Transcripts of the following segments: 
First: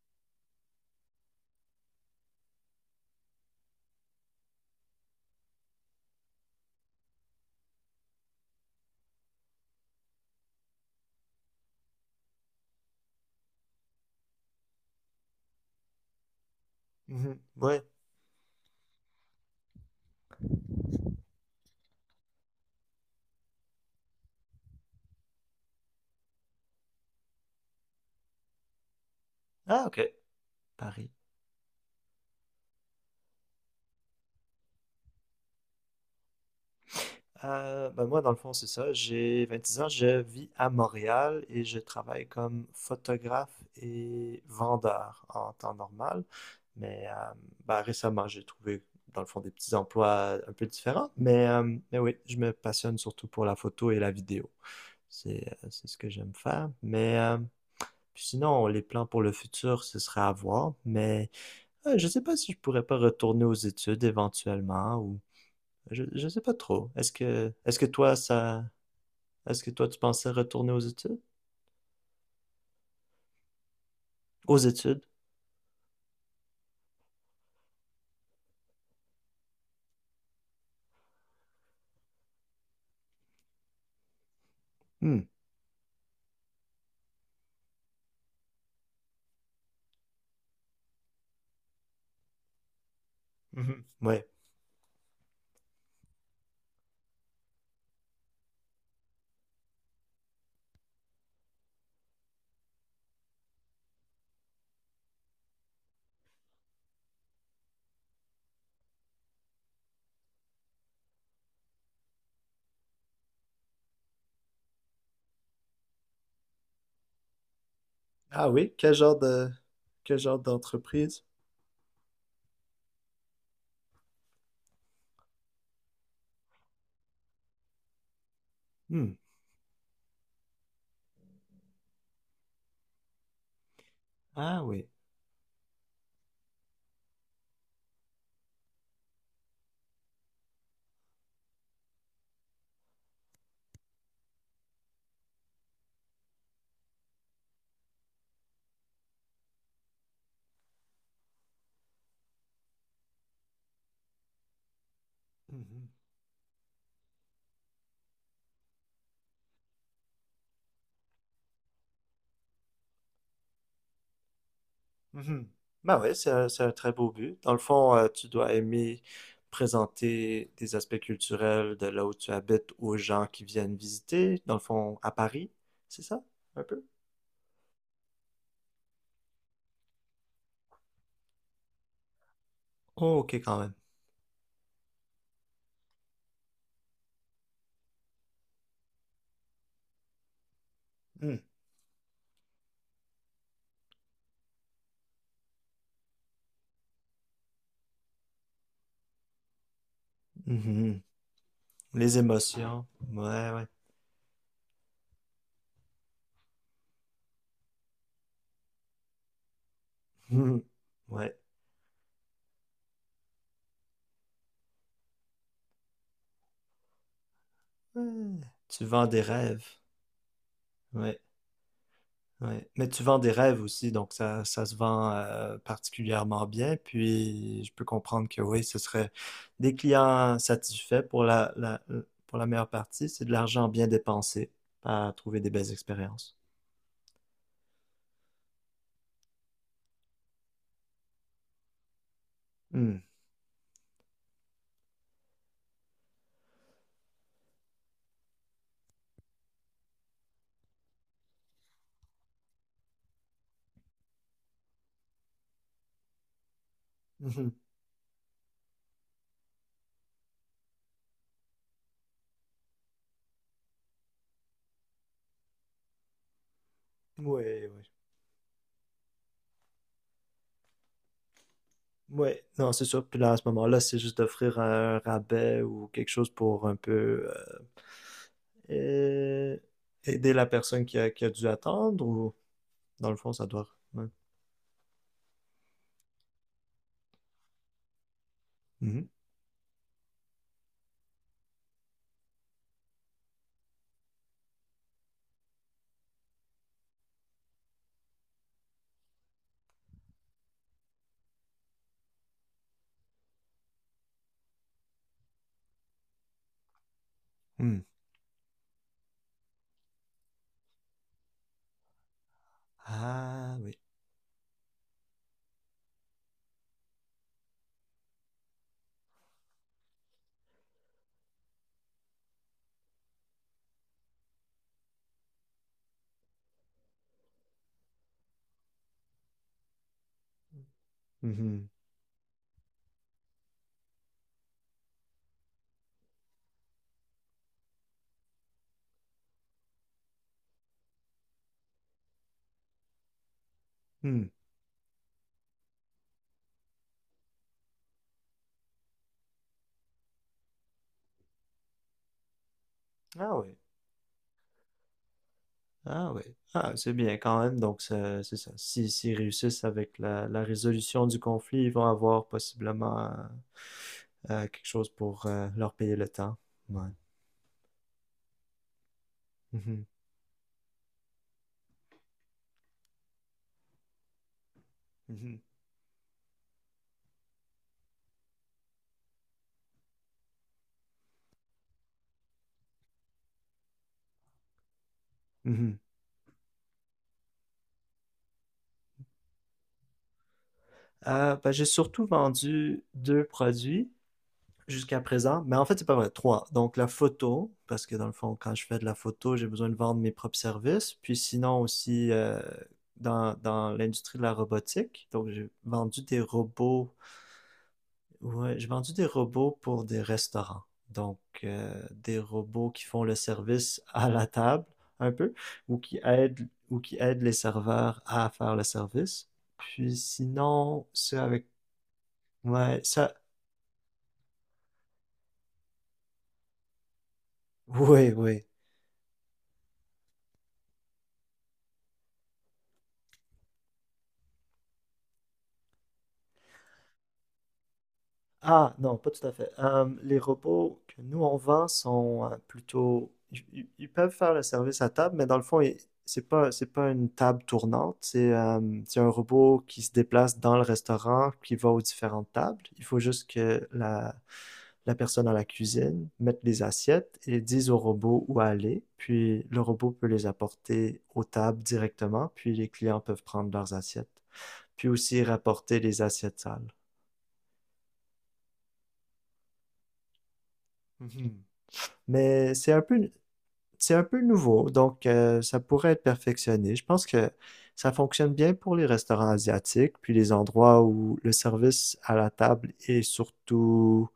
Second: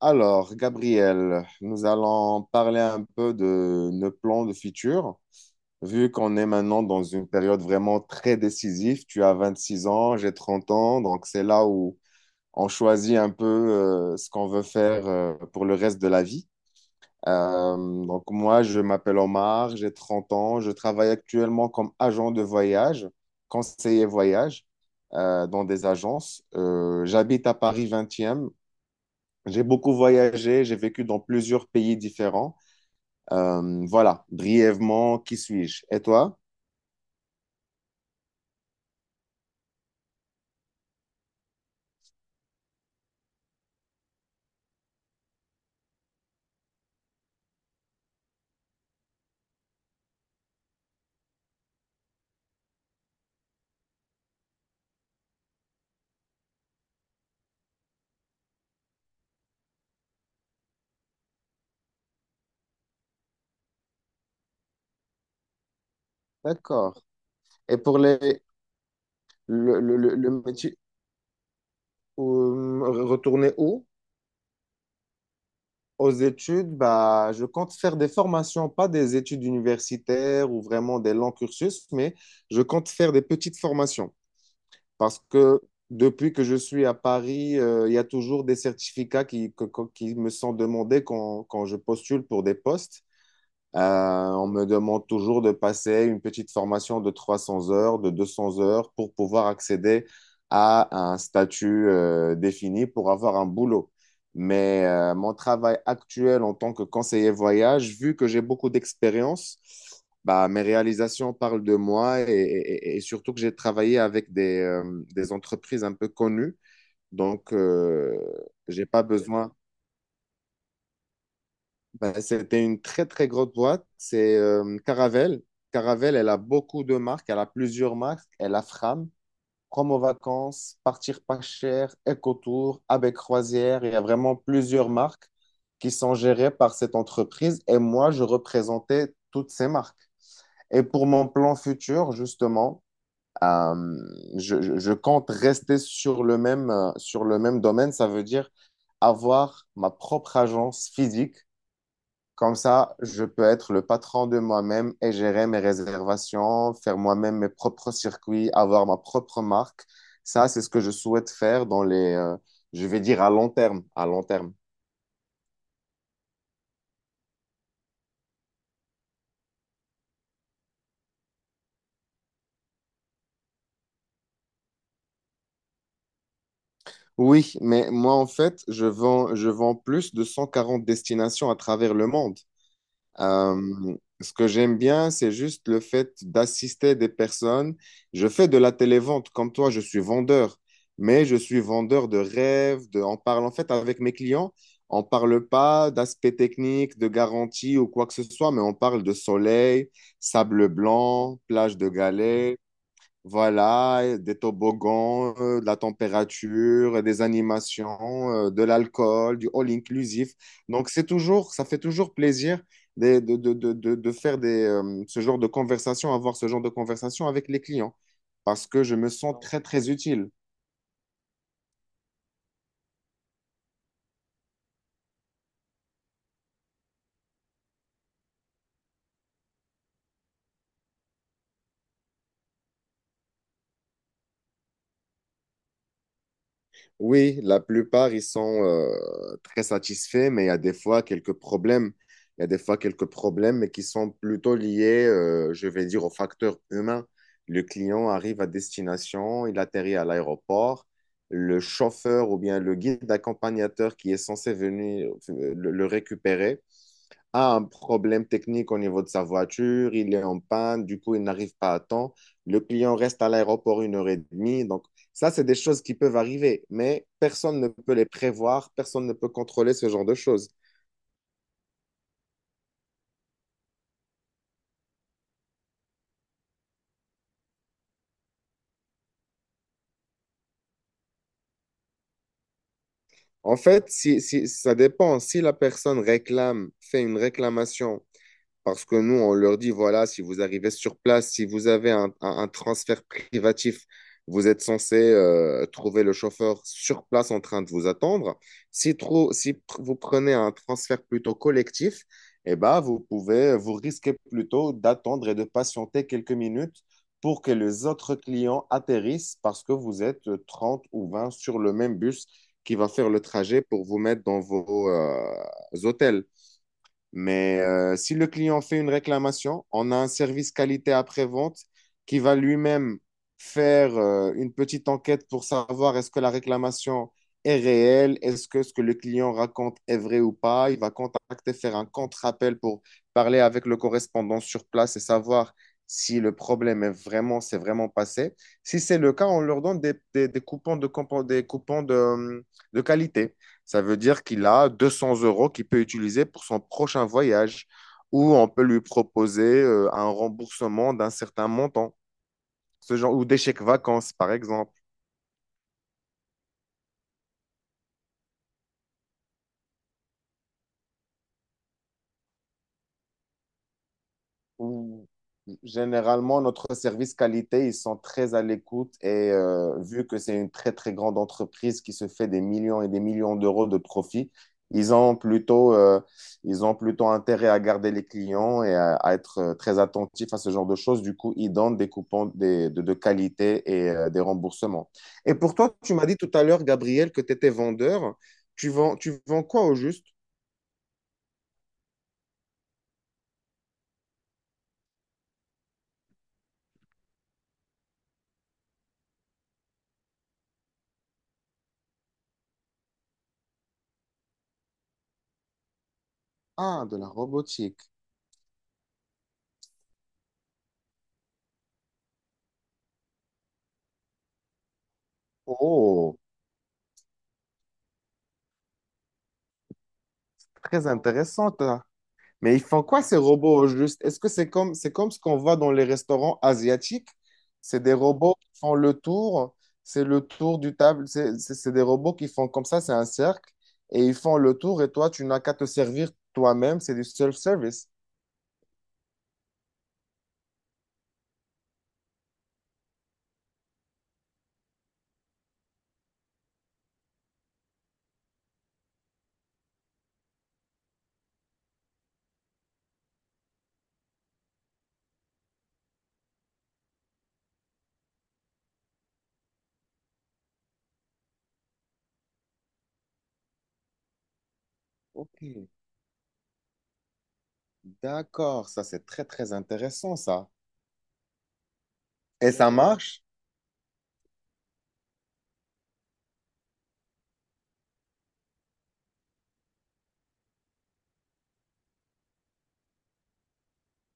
Alors, Gabriel, nous allons parler un peu de nos plans de futur. Vu qu'on est maintenant dans une période vraiment très décisive, tu as 26 ans, j'ai 30 ans, donc c'est là où on choisit un peu ce qu'on veut faire pour le reste de la vie. Mhm. Euh, Ouais. donc moi, je m'appelle Omar, j'ai 30 ans, je travaille actuellement comme agent de voyage, conseiller voyage dans des agences. J'habite à Paris 20e. J'ai Ah, beaucoup ok. voyagé, j'ai vécu Paris. dans plusieurs pays différents. Voilà, brièvement, qui suis-je? Et toi? Ben moi, dans le fond, c'est ça. J'ai 26 ans, je vis à Montréal et je travaille comme photographe et vendeur en temps normal. Mais ben, récemment, j'ai trouvé, dans le fond, des petits emplois un peu différents. Mais oui, je me passionne surtout pour la photo et la vidéo. C'est ce que j'aime faire. Mais puis sinon, les plans pour le futur, ce serait à voir. Mais je sais pas si je pourrais pas retourner aux études éventuellement. Je sais pas trop. D'accord. Est-ce que, Et est-ce que pour toi, les, ça, est-ce que toi, tu pensais le retourner métier, aux études? Retourner où? Aux études? Aux études, bah, je compte faire des formations, pas des études universitaires ou vraiment des longs cursus, mais je compte faire des petites formations Hmm. parce que depuis que je suis à Paris, il y a toujours des certificats qui me sont demandés quand je postule pour des postes. Euh, Mhm. Ouais. on me demande toujours de passer une petite formation de 300 heures, de 200 heures pour pouvoir accéder à un statut défini pour avoir un boulot. Mais mon travail actuel en tant que conseiller voyage, vu que j'ai beaucoup d'expérience, bah, mes réalisations parlent de moi et surtout que j'ai travaillé avec des entreprises un peu connues. Donc, Ah oui, j'ai pas besoin. quel genre d'entreprise? Ben, c'était une très, très grosse boîte. C'est Caravelle. Caravelle, elle a beaucoup de marques. Elle a plusieurs marques. Elle a Fram, Hmm. Promo Vacances, Partir pas cher, EcoTour, Avec Croisière. Il y a vraiment Ah oui. plusieurs marques qui sont gérées par cette entreprise. Et moi, je représentais toutes ces marques. Et pour mon plan futur, justement, euh, je compte rester sur le même domaine. Ça veut dire avoir ma propre agence physique comme ça, je peux être le patron de moi-même et gérer mes Mhm. réservations, faire moi-même mes propres circuits, avoir ma propre marque. Ça, c'est ce que je souhaite faire je vais dire à long terme, à long terme. Mhm. Bah oui, c'est un très beau but. Dans le fond, tu dois aimer présenter des aspects culturels de là où tu habites aux gens qui viennent visiter, dans le fond, à Paris, c'est ça? Un peu? Oui, mais moi, en fait, je vends plus de 140 destinations à travers le monde. Oh, ok, quand même. Euh, ce que j'aime bien, c'est juste le fait d'assister des personnes. Je fais de la télévente comme toi, je suis vendeur, mais Hmm. je suis vendeur de rêves, on parle en fait avec mes clients, on parle pas d'aspect technique, de garantie ou quoi que ce soit, mais on parle de soleil, sable Mhm. blanc, plage de Les galets, émotions. Ouais, ouais. voilà, des toboggans, de la température, des animations, de l'alcool, du all inclusif. Mhm. Donc c'est Ouais. toujours, ça fait toujours plaisir de faire ce genre de conversation, avoir ce genre de conversation avec les clients, Ouais. parce que Tu je vends me des sens très rêves. très utile. Ouais, ouais. Mais tu vends des rêves aussi, donc ça se vend particulièrement bien. Puis je peux comprendre que oui, ce serait des clients satisfaits pour la meilleure partie. C'est de l'argent bien dépensé à trouver des belles expériences. Oui, la plupart, ils sont très satisfaits, mais il y a des fois quelques problèmes. Il y a des fois Hmm. quelques problèmes, mais qui sont plutôt liés, je vais dire, aux facteurs humains. Le client arrive à destination, il atterrit à l'aéroport. Le chauffeur ou bien le guide accompagnateur qui est censé venir le récupérer Mhm. a un problème technique au niveau de sa voiture, il est en panne, du coup, il n'arrive pas à temps. Le client reste à l'aéroport une heure et demie. Donc, ça, c'est des choses qui peuvent arriver, mais personne Ouais, ne ouais. peut les prévoir, personne ne peut contrôler ce genre de choses. Ouais, non, c'est sûr. Puis là, à ce moment-là, c'est juste d'offrir un rabais ou quelque chose pour un peu euh, euh, aider la personne qui a dû attendre ou... Dans le fond, ça En doit. fait, Ouais. Ça dépend. Si la personne réclame, fait une réclamation. Parce que Mhm. nous, on leur dit, voilà, si vous arrivez sur place, si vous avez un transfert privatif, vous êtes censé trouver le chauffeur sur place en train de vous attendre. Si vous prenez un transfert plutôt collectif, eh ben, vous risquez plutôt d'attendre et de patienter quelques minutes pour que Hmm. les autres clients atterrissent parce que vous êtes 30 ou 20 sur le même bus qui va faire le Ah trajet oui. pour vous mettre dans vos hôtels. Mais si le client fait une réclamation, on a un service qualité après-vente qui va lui-même faire une petite enquête pour savoir est-ce que la réclamation est réelle, est-ce que ce que le client raconte est vrai ou pas. Il va contacter, Mhm. faire un contre-appel pour parler avec le correspondant sur place et savoir si le problème s'est vraiment passé. Si c'est le cas, on leur donne des coupons de, compo- des coupons de qualité. Ça veut dire Hmm. qu'il a 200 euros qu'il peut utiliser pour son prochain voyage ou on peut lui proposer un remboursement d'un certain montant, ce genre, ou Ah des oui. chèques vacances, par exemple. Ah oui. Ah, c'est bien quand même. Donc, ça- c'est ça. Si, s'ils réussissent avec la résolution du conflit, ils vont avoir possiblement quelque chose Ou- pour leur payer le temps. Généralement, notre Ouais. service qualité, ils sont très à l'écoute et Mhm. vu que c'est une très très grande entreprise qui se fait des millions et des millions d'euros de profit, ils ont Mhm. plutôt, euh, ils ont plutôt intérêt à garder les clients et à être très attentifs à ce genre de choses. Du coup, ils donnent des coupons de qualité et des remboursements. Et pour toi, Mhm. tu m'as dit tout à l'heure, Gabriel, que tu étais vendeur. Tu vends quoi au juste? Ben, j'ai surtout vendu deux produits jusqu'à présent, mais en fait, c'est pas vrai. Trois. Donc, la photo, parce que dans le fond, quand je fais de la photo, j'ai besoin de vendre mes propres services. Puis sinon aussi, dans l'industrie de la robotique, donc j'ai vendu des Ah, robots. de la robotique. Ouais, j'ai vendu des robots pour des restaurants. Donc, des robots qui font le service à la table, un peu, Oh, ou qui aident les serveurs à faire le service. Puis sinon, très c'est avec... intéressant. Mais ils Ouais, font quoi ça... ces robots au juste? Est-ce que c'est c'est comme ce qu'on voit dans les restaurants asiatiques? C'est des Oui, robots oui. qui font le tour, c'est le tour du table, c'est des robots qui font comme ça, c'est un cercle, et ils font le tour, et toi, tu n'as qu'à te servir toi-même, c'est du self-service. Ah, non, pas tout à fait. Les robots que nous on vend sont plutôt. Ils peuvent faire le service à table, mais dans le fond, c'est pas une table tournante. C'est un robot qui se déplace dans le restaurant, qui va aux différentes tables. Il faut juste que la personne à la cuisine mette les assiettes et dise au robot où aller. Puis le robot peut les apporter aux tables directement, puis les clients peuvent prendre leurs assiettes. Puis aussi Ok, rapporter les assiettes sales. d'accord, ça c'est très très intéressant ça. Mhm. Et Mais ça c'est un peu marche? c'est un peu nouveau, donc ça pourrait être perfectionné. Je pense que ça fonctionne bien pour les restaurants asiatiques, puis les endroits où le service à la table est surtout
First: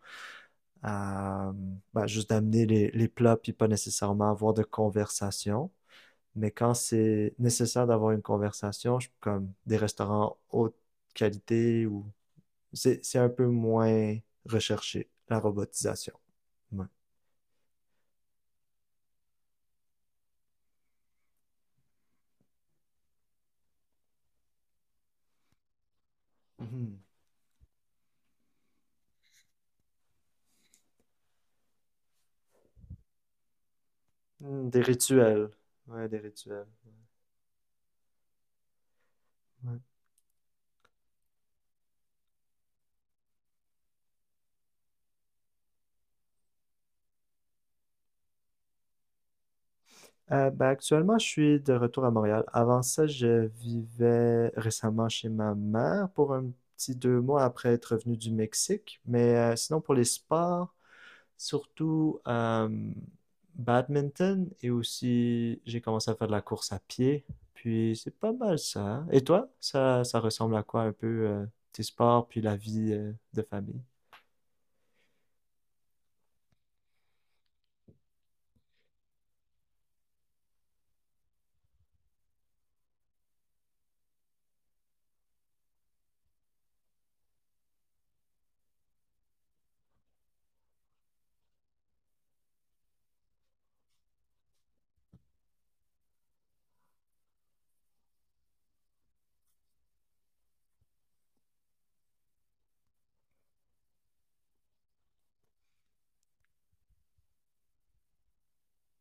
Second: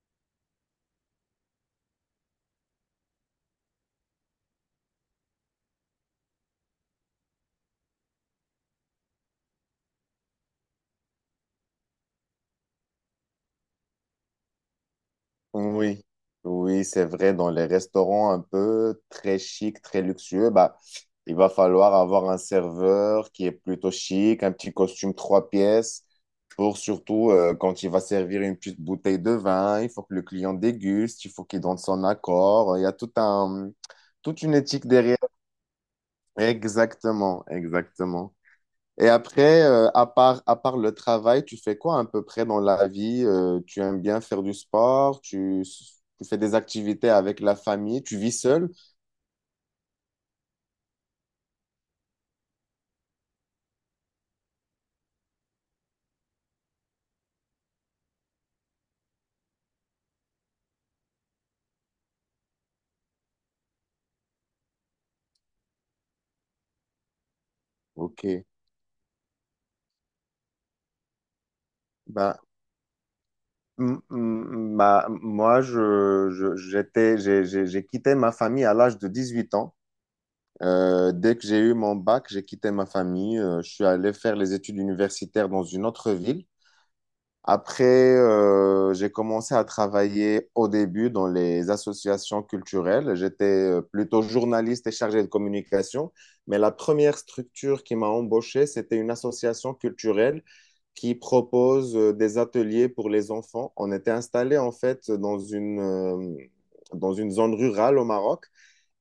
euh, bah, juste d'amener les plats, puis pas nécessairement avoir de conversation. Mais quand c'est nécessaire d'avoir une conversation, je- comme des restaurants haute qualité, ou c'est un peu moins recherché, la Oui, robotisation. oui, Ouais. c'est vrai. Dans les restaurants un peu très chic, très luxueux, bah, il va falloir avoir un serveur qui est plutôt chic, un petit costume trois pièces, pour Mhm. surtout quand il va servir une petite bouteille de vin, il faut que le client déguste, il faut qu'il donne son accord. Il y a tout un, toute une Hmm. Des éthique derrière. rituels. Ouais, des rituels. Exactement, exactement. Et après, Ouais. À part le travail, tu fais quoi à peu près dans la vie? Tu aimes bien faire du sport? Tu fais des activités avec la famille? Tu vis seul? Ben, actuellement, je suis de retour à Montréal. Avant ça, je vivais récemment chez ma mère pour un petit 2 mois après être revenu du Mexique. Mais sinon, pour les sports, surtout badminton et aussi j'ai commencé à faire de la course à pied. Puis c'est Ok. pas mal ça, hein. Et toi, ça ressemble à quoi un peu tes sports Bah, puis la vie de famille? Moi, j'ai quitté ma famille à l'âge de 18 ans. Dès que j'ai eu mon bac, j'ai quitté ma famille. Je suis allé faire les études universitaires dans une autre ville. Après, j'ai commencé à travailler au début dans les associations culturelles. J'étais plutôt journaliste et chargé de communication, mais la première structure qui m'a embauché, c'était une association culturelle qui propose des ateliers pour les enfants. On était installé en fait dans une zone rurale au Maroc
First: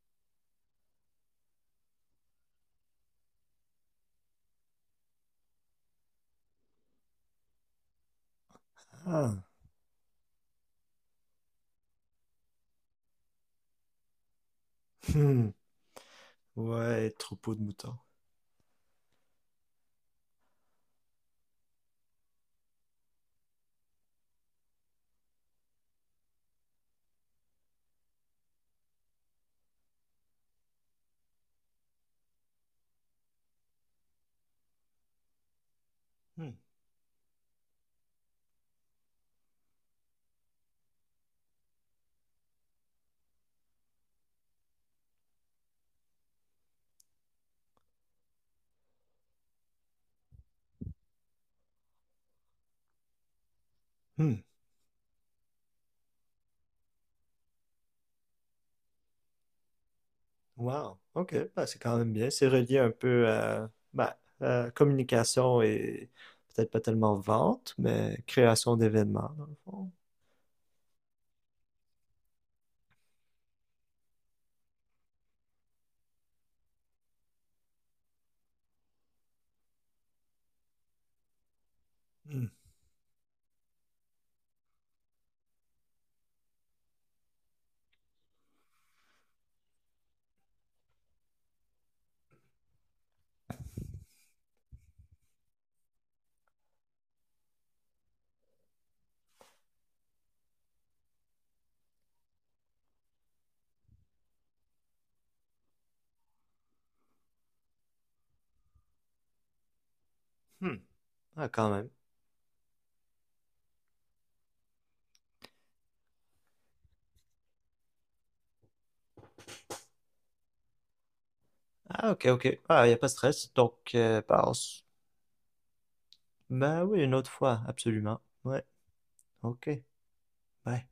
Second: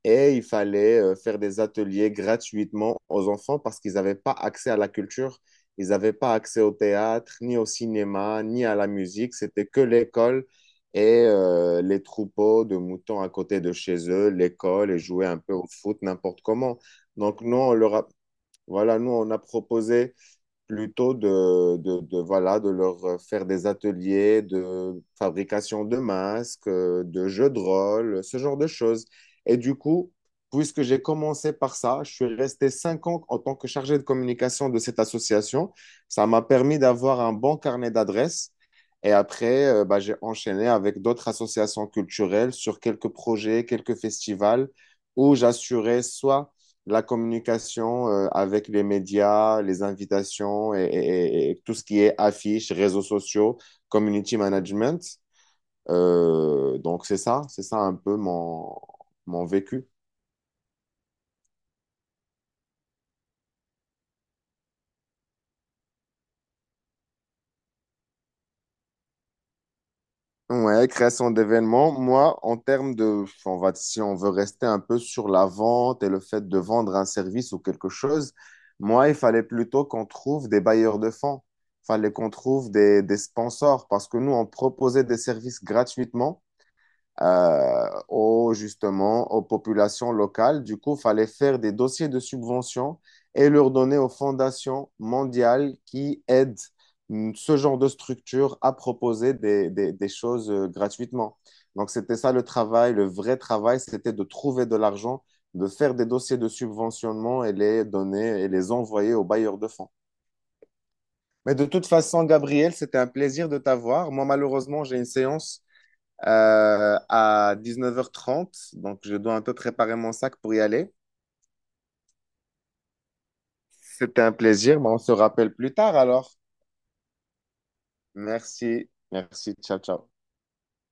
et il fallait faire des ateliers gratuitement aux enfants parce qu'ils n'avaient pas accès à la culture, ils n'avaient pas accès au théâtre, ni au cinéma, ni à la musique. Ah, C'était que l'école et les troupeaux de moutons à côté de chez eux, l'école et jouer un hmm. peu au foot n'importe comment. Ouais, Donc troupeau nous, de moutons. Voilà, nous, on a proposé plutôt voilà, de leur faire des ateliers de fabrication de masques, de jeux de rôle, ce genre de choses. Et du coup, puisque j'ai commencé par ça, je suis resté 5 ans en tant que chargé de communication de cette association. Ça m'a Hmm. permis d'avoir un bon carnet d'adresses. Et après, bah, j'ai enchaîné avec d'autres associations culturelles sur quelques projets, quelques festivals où j'assurais soit la communication avec les médias, les invitations et tout ce qui est affiches, réseaux sociaux, Hmm. community management. Donc c'est ça un peu mon vécu. Wow, ok, bah, c'est quand même bien. C'est relié un peu à bah, communication et peut-être pas tellement vente, mais création d'événements, dans le fond. Ouais, création d'événements. Moi, en termes de, on va, si on veut rester un peu sur la vente et le fait de vendre un service ou quelque chose, moi, il fallait plutôt qu'on trouve des bailleurs de fonds. Il fallait qu'on Hmm. trouve des sponsors parce que nous, on proposait des services gratuitement justement, aux populations locales. Du coup, il fallait faire des dossiers de subvention et leur donner aux fondations mondiales qui aident ce genre de structure à proposer des choses gratuitement. Donc, c'était ça le travail, le vrai travail, c'était de trouver de l'argent, de faire des dossiers de subventionnement et les donner et les envoyer aux bailleurs de fonds. Hmm. Ah, Mais de quand toute même. façon, Gabriel, c'était un plaisir de t'avoir. Moi, malheureusement, j'ai une séance à 9h30. Donc, je dois un peu préparer mon sac pour y aller. Ah, ok, ok. Ah, il n'y a pas de stress. Donc, C'était un bah, plaisir, mais on se rappelle plus tard alors. bah oui, une autre fois, absolument. Ouais, Merci. Merci. ok. Ciao, ciao. Bye.